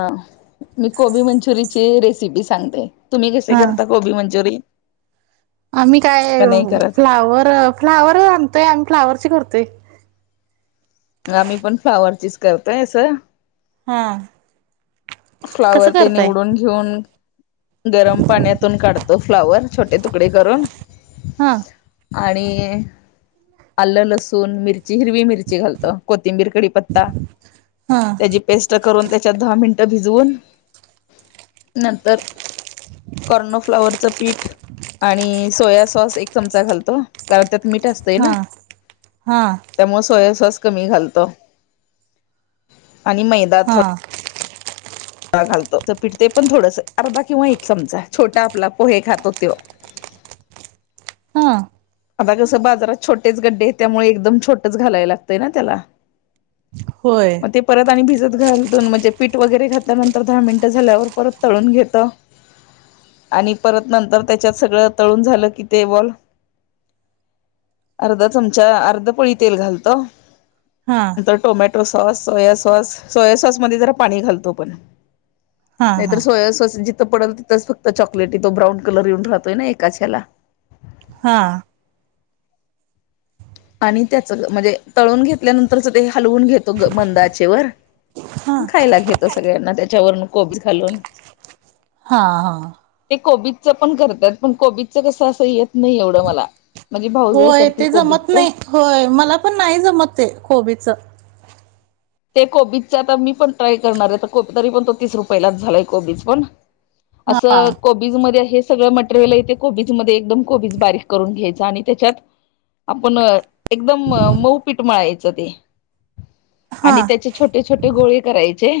हा मी कोबी मंचुरी ची रेसिपी सांगते. तुम्ही कसे हा करता कोबी मंचुरी आम्ही काय करत फ्लावर फ्लावर आणतोय आम्ही फ्लावर करतो ते आम्ही पण फ्लावरचीच करतोयस‌ अस हा कसं फ्लावर ते करताय? निवडून घेऊन गरम पाण्यातून काढतो फ्लावर छोटे तुकडे करून हा आणि आलं लसूण मिरची हिरवी मिरची घालतो कोथिंबीर कढीपत्ता हा त्याची पेस्ट करून त्याच्यात दहा मिन भिजवून नंतर कॉर्नोफ्लावरच पीठ आणि सोया सॉस एक चमचा घालतो कारण त्या मीठ असतय ना हा हा त्यामुळे सोयासॉस कमी घालतो आणि मैदा हा थोड घालतो तर पिठते पण थोडस अर्धा किंवा एक चमचा छोटा आपला पोहे खातो तो हा आता कसं बाजारात छोटेच गड्डे त्यामुळे एकदम छोटच घालायला लागतंय ना त्याला होय. मग ते परत आणि भिजत घालून म्हणजे पीठ वगैरे घातल्यानंतर दहा मिनिटं झाल्यावर परत तळून घेताव आणि परत नंतर त्यांच्यात सगळं तळून झालं की ते बॉल अर्धा चमचा अर्ध पोळी तेल घालतो हा नंतर टोमॅटो टो sauce soya sauce soya sauce मध्ये जरा पाणी घालतो पण हा नाही हा तर सोया साॅस जि त पडल तिथंच फक्त चॉकलेट तो ब्राउन कलर येऊन राहतोय ना एकाच हेला हा आणि त्याच म्हणजे तळून घेतल्यानंतरच ते हलवून घेतो मंदआचेवर हा खायला घेतो सगळ्यांना त्याच्यावरून कोबी घालून हां हां. कोबीच पण करत्यात पण कोबीचं कसं असं येत नाही एवढं मला माझी भावजय हे होय करते ते कोबीच जमत नाही होय मला पण नाही जमत ते कोबीच ते कोबीजचा आता मी पण ट्राय करणार आहे तरी पण तो तीस रुपया लाच झालाय कोबीज पण असं कोबीज मध्ये हेच सगळ मटेरियल इथे कोबीज मध्ये एकदम कोबीज बारीक करून घ्यायच आणि त्याच्यात आपण एकदम मऊ पीठ मळायचं ते हा आणि त्याचे छोटे छोटे गोळे करायचे.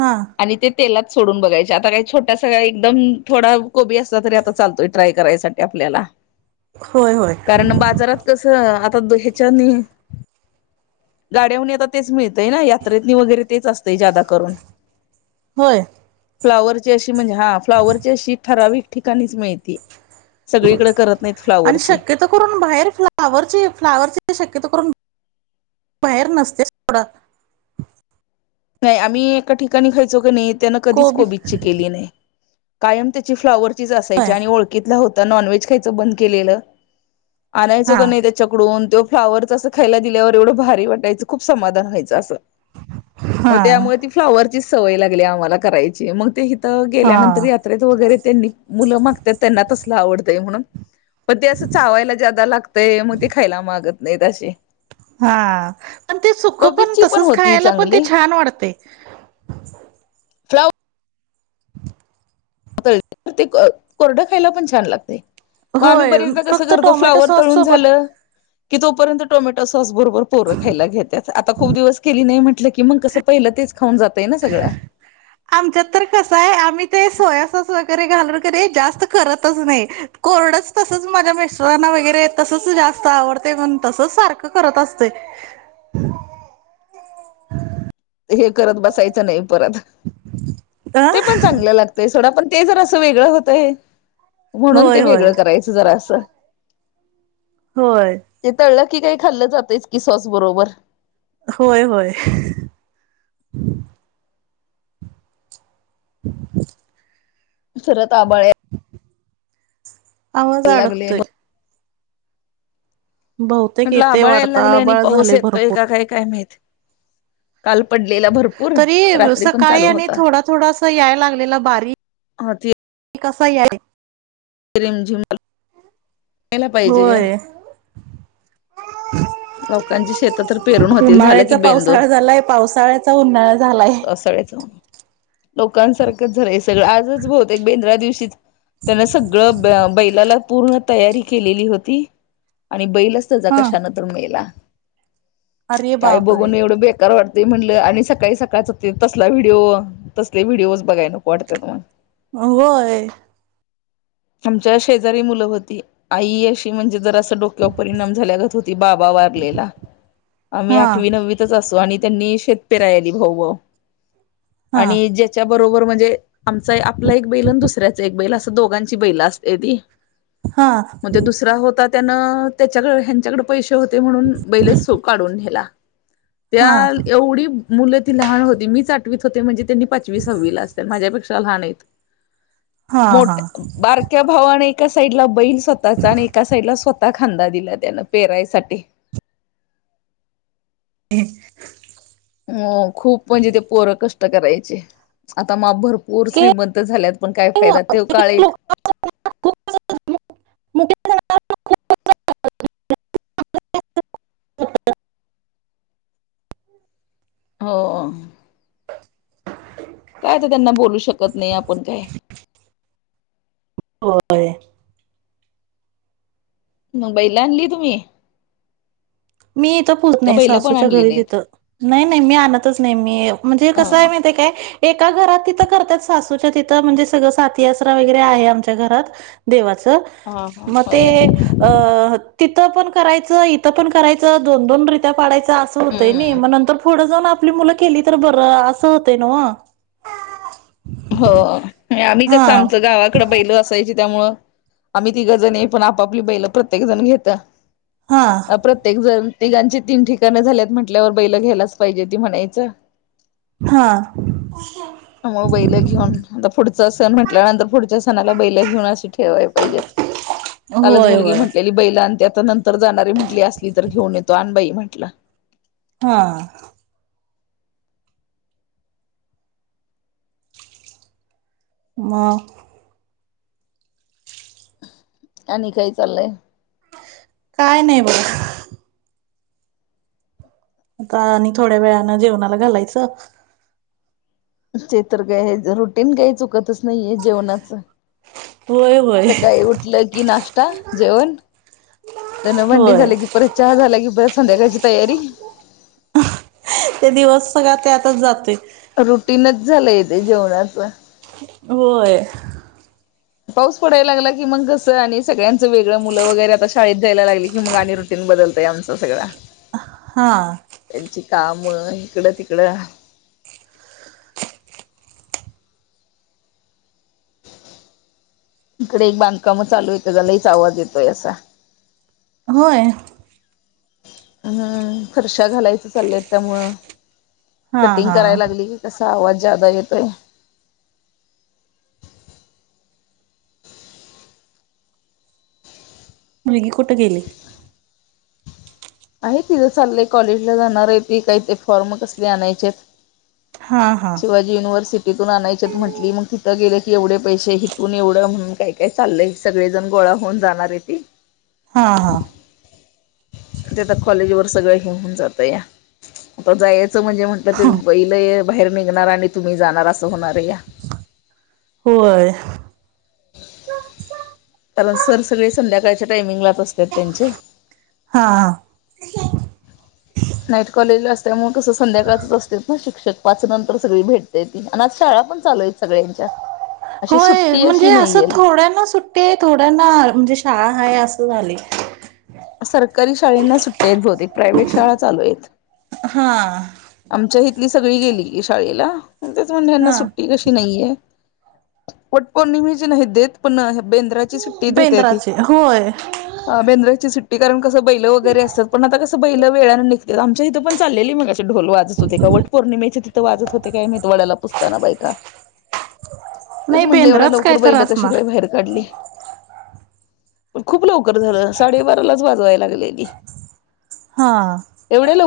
हा आणि ते तेलात सोडून बघायचे. आता काय छोटासा एकदम थोडा कोबी असला तरी आता चालतोय ट्राय करायसाठी आपल्याला. होय होय कारण बाजारात कसं, आता द ह्याच्यानी गाड्याहून आता तेच मिळतय ना, यात्रेतनी वगैरे तेच अस ते ज्यादा करून, होय. फ्लावरची अश ची म्हणजे हा फ्लाॉवरची अशी ठराविक ठिकाणीच मिळती. सगळीकडे करत नाहीत आणि फ्लाॉवरची शक्यतो करून बाहेर फ्लावरचे फ्लावरचे शक्यतो करून बाहेर नसतेच सोडा. नाही आम्ही एका ठिकाणी खायचो की नाही त्यानं कधीच कोबी कोबीची केली नाही. कायम त्याची फ्लाॉवरचीच होय असायची आणि ओळखीतला होता नॉनव्हेज खायचं बंद केलेलं आणायचो हा का नाही त्याच्याकडून, तेव्हा फ्लावर असं खायला दिल्यावर एवढं भारी वाटायचं खूप समाधान व्हायचं असं. मग हा त्यामुळे ती फ्लाॉवरचीच सवय लागली आम्हाला करायची, मग ते ही त गेल्यानंतर हा. यात्रेत वगैरे त्यांनी मुलं मागतात त्यांना तसलं आवडतंय म्हणून. पण ते असं चावायला ज्यादा लागतंय मग ते खायला मागत नाहीत अशे. हा, पण ते सुखं पण तसंच होती खायला पण ते चांगली छान वाटतंय. [unintelligible] फ्लाव तर ते अ कोरडं खायला पण छान लागतंय. मग आम्ही होय बरेचदा कसं फक्त करतो टोमॅटो फ्लावर सॉस तळुन सोबत झालं, की तो पर्यंत टोमॅटो सॉस बरोबर पोरं खायला घेत्यात, आता खूप दिवस केली नाही म्हण कि मग कसं पहिलं तेच खाऊन जातंय ना सगळं. आमच्यात तर कसंय? आम्ही ते सोया सॉस वग रे घालून क नाई जास्त करतच नाही, कोरडच तसंच माझ्या मिस्टरांना वैगरे तसंच जा स्त आवडतंय म्हणून तसंच सारखं करत असतोय. [unintelligible] हे करत बसायचं नाही परत, अ ते पण चांगलं लागतंय सोडा पण ते जर असं वेगळं होतंय, म्हणून होय ते होय वेगळं करायचं जरासं. होय. ते तळलं की काय खाल्लं जातंयच की सॉस बरोबर. होय होय. [unintelligible] [unintelligible] [unintelligible] आवाज यायला लागले अडकतोय. बहुतेक म्हटलं येते आभाळ याय वाढता लागलं आणि आबाळ पाऊस झाले येतोय भरपूर. का काय काय माहित? काल पडलेला भरपूर, तरी रात्री पण सकाळी चालू आणि होता. थोडा थोडासा याय ह ती ते कसाही आहे. म रिमझिम यायला पाहिजे, यायला. होय लोकांची शेत तर पेरून होतील झालं की उन्हाळ्याचा पावसाळा झालाय पावसाळ्याचा उन्हाळा झालाय. पावसाळ्याचा उन्हाळा, लोकांसारखंच झालंय सगळं आजच बहुतेक बेंद्रा दिवशीच त्यानं सगळं ब अ बैलाला पूर्ण तयारी केलेली होती. आणि बैलच त्याचा हा. कशानं तर मेला. अरे काय बापरे! बघून एवढं बेकार वाटतंय म्हणलं आणि सकाळी सक काळचं ते तसला व्हिडिओ, तसले व्हिडिओच बघाय नको वाटतेत मग. होय. आमच्या शेजारी मुलं होती, आई अशी म्हणजे जरा अस त डोक्यावर परिणाम झाल्यागत होती, बाबा वारलेला, आम्ही हा. आठवी नववीतच असू आणि त्यांनी शेत पेराय आली भाऊ भाऊ हा आणि ज्याच्या बर बरोबर म्हणजे आमचा आपला एक बैल आणि दुसऱ्याच एक बैल असं दोघांची बैला असते ती हा मग ते दुसरा होता त्यानं त्याच्या ह्यांच्याकड पैसे होते म्हणून बैलेच काढून नेला हा त्या एवढी मुलं ती लहान होती मीच आठवीत होते म्हणजे त्यांनी पाचवी सहावी ला असत माझ्यापेक्षा लहान आहेत हा हा मोठ्या बारक्या भावाने एका साइडला बैल स्वतःचा आणि एका साईडला स्वतः ता खांदा दिला त्यान पेरायसाठी ह हो खूप म्हणजे ते पोरं कष्ट करायचे आता मग भरपूर भरपूर श्रीमंत झाल्यात पण काय फायदा तो काळ एक [inaudible] हो हो काय तर त्यांना बोलू शकत नाही आपण काय होय मुंबईला आणली तुम्ही मी इथं पूजत त्या नाही बैला पण सासूच्या आणली घरीच नाहीत. इथं नाही नाही मी आणतच नाही मी म्हणजे कसं हा आहे माहित हाय काय एका घरात तिथं करतात सासूच्या तिथं म्हणजे सगळं साथी आसरा वगैरे आहे आमच्या घरात देवाचा हा हा म ते होय अं तिथं पण करायचं इथं पण करायचं दोन दोन रित्या पाडयचं असं होतंय नाही हम्म मग नंतर पुढं आपली मुलं केली तर बर अस होतय न हो आम्ही कसं आमचं गावाकड बैल असायची त्यामुळं आम्ही तिघं जण ये पण आपापली बैल प्रत्येक जण घेत हा अ प्रत्येक जण तिघांची तीन ठिकाण झाल्यात म्हटल्यावर बैला घ्यायलाच पाहिजे ती म्हणायचं हा त्यामुळे बैल घेऊन आता पुढचा सण म्हटल्यानंतर पुढच्या सणाला बैल घेऊन ठेवाय पाहिजेत कालच होय मुलगी होय म्हटलेली बैल ते आता नंतर जाणारी म्हंटली असली तर घेऊन येतो अनबाई म्हटलं हा म आणि काही चाललंय काय नाही बघ आता आणि थोड्या वेळानं जेवणाला घालायचं ते तर काय रुटीन काही चुकतच नाहीे जेवणाचं होय होय सकाळी उठलं की नाश्ता जेवण जनवंडी होय झाली की परत चहा झाला की परत संध्याकाळची तयारी ते दिवस सगळळा ते आतच जातोय झालं येते जेवणाच होय पाऊस पडायला लागला की मग कसं आणि सगळ्यांच वेगळं मुलं वगैरे आता शाळेत जायला लागली कि मग आणि रोटी बदलतय आमच सगळं हा काम इकडं तिकडं [inaudible] इकडे एक बांधकाम चालू येतं झालाहीच आवाज येतोय असा होय हम्म फर्शा घालायचं चाललंयत त्यामुळं हा कटिंग हा करायला लागली कसा आवाज येतो मुलगी कुठं गेली आहे तिथं चाललंय कॉलेजला जाणार आहे ती काही ते फॉर्म कसले आणायचे हा हा शिवाजी युनिवर्सिटी तथून आणायच्यात म्हटली मग तिथं गेलं की एवढे पैसे हिथून एवढं म्हणून काय काय चाललंय सगळे जण ग होऊन जाणार आहे ती हा हा ते कॉलेज वर सगळं घिऊन जात या आ जायचं म्हणजे म्हटलं ते बैल बार निघणार आणि तुम्ही जाणार अस होणार या होय ह सर सगळे संध्याकाळच्या टायमिंगला असतात त्यांचे हा हा नाईट कॉलेज ला असल्यामुळे तसं संध्याकाळचच असते ना शिक्षक पाच नंतर सगळी भेटताय ती आणि आज शाळा पण चालूय सगळ्यांच्या अशी होय सुट्टी म्हणजे अशी नाही असं येईल थोड्यांना सुट्टे थोड्यांना म्हणजे शाळा आहे असं झाले सरकारी शाळेंना सुट्टी आहेत बहुतेक प्रायव्हेट शाळा चालू आहेत हां आमच्या हथली सगळी गेली शाळेला तेच म्हणजेना हा सुट्टी कशी नाहीये पट पौर्णिमेचे नाही देत पण बेंद्राची सुट्टी देते ती बेंद्राचे होय बेंद्राची सुट्टी कारण कं बैलं वगैरे असतात पणता कसं बै वेळाने निघत आमच्या इथं पण चालेली मग ढोल वाजत होते का वट पौर्णिमेचे तिथे वाजत होते काय मेदवाड्याला पुसताना बायका तेच नाही म्हटलं एवढ्या बेंद्राच काय लवकर तर बैल कशी असणार काय बाहेर काढली खूप लवकर झालं साडेबारालाच वाजवाय लागलेली हा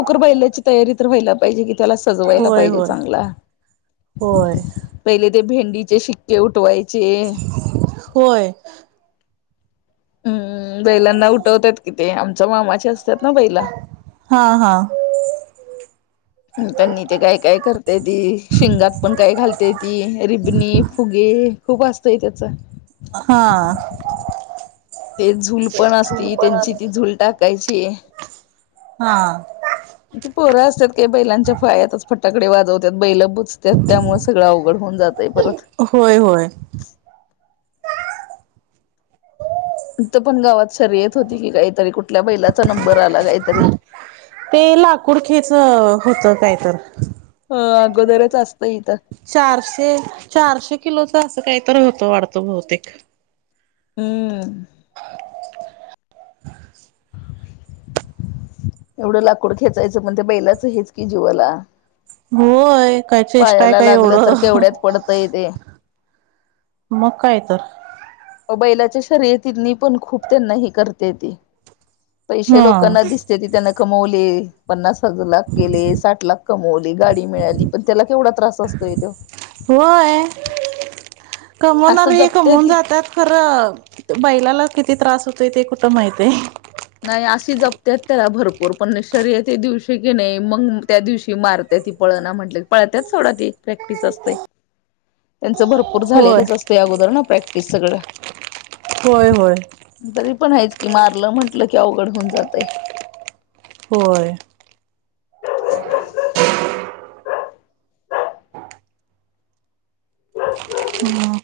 रयल्याची तयारी तर वयला पाहिजे क त्याला सजवायला होय पाहिजे होय चांगला होय पहिले ते भेंड चे शिक्े उठवायचे होय हम्म बैलांना उठवतात कि ते आमच्या मामाचे असतात ना बैला हा हा त्यांनी ते गाय काय करत ती शिंगात पण काय घालतेय ती रिबणी फुगे खूप असतय त्याचा हा ते झूल पण असती त्यांची ती झूल टाकायची हा पोरं असतात काही बैलांच्या पायातच फटाकडे वाजवतात बैलं बुजतात त्यामुळे सगळं अवघड होऊन जातय परत होय होय तर पण गावात शर्यत होती की काहीतरी कुठल्या बैलाचा नंबर आला काहीतरी ते लाकूड खेच होतं काय तर अ अगोदरच असतंय इथं चारशे चारशे किलोच असं काहीत होतं वाढतो बहुतेक हम्म ह [inaudible] एवढं लाकूड खेचायचं पण ते बैलाच हेच कि जीवाला. होय काय चेष्टाय पायाला काय लागलं एवढं. तर केवढ्यात पडतंय ते. मग काय तर अ बैलाच्या शर्यतीतनी पण खूप त्यांना ही करत्याती. पैसे हा लोकांना दिसत्याती त्यांना कमवले पन्नास स लाख गेले साठ लाख कमवले गाडी मिळाली पण त्याला केवढा त्रास असतोय तो. होय कमवणार असं हे जपते कमवून ती जातात खरं बैलाला, किती त्रास होतोय ते कुठं माहितेय. नाही अशी जपत्यात त्याला भरपूर पण शर्यत दिवशी की नाही मग त्या दिवशी मारत्यात. ती पळना म्हटल कि पळत्यात सोडा ती प्रॅक्टिस असतंय. ह [inaudible] त्यांचं भरपूर झालेलंच असतं अगोदर ना प्रॅक्टिस सगळं. होय होय. तरी पण हायच की मारलं म्हटलं की अवघड होऊन जातय. होय हम्म.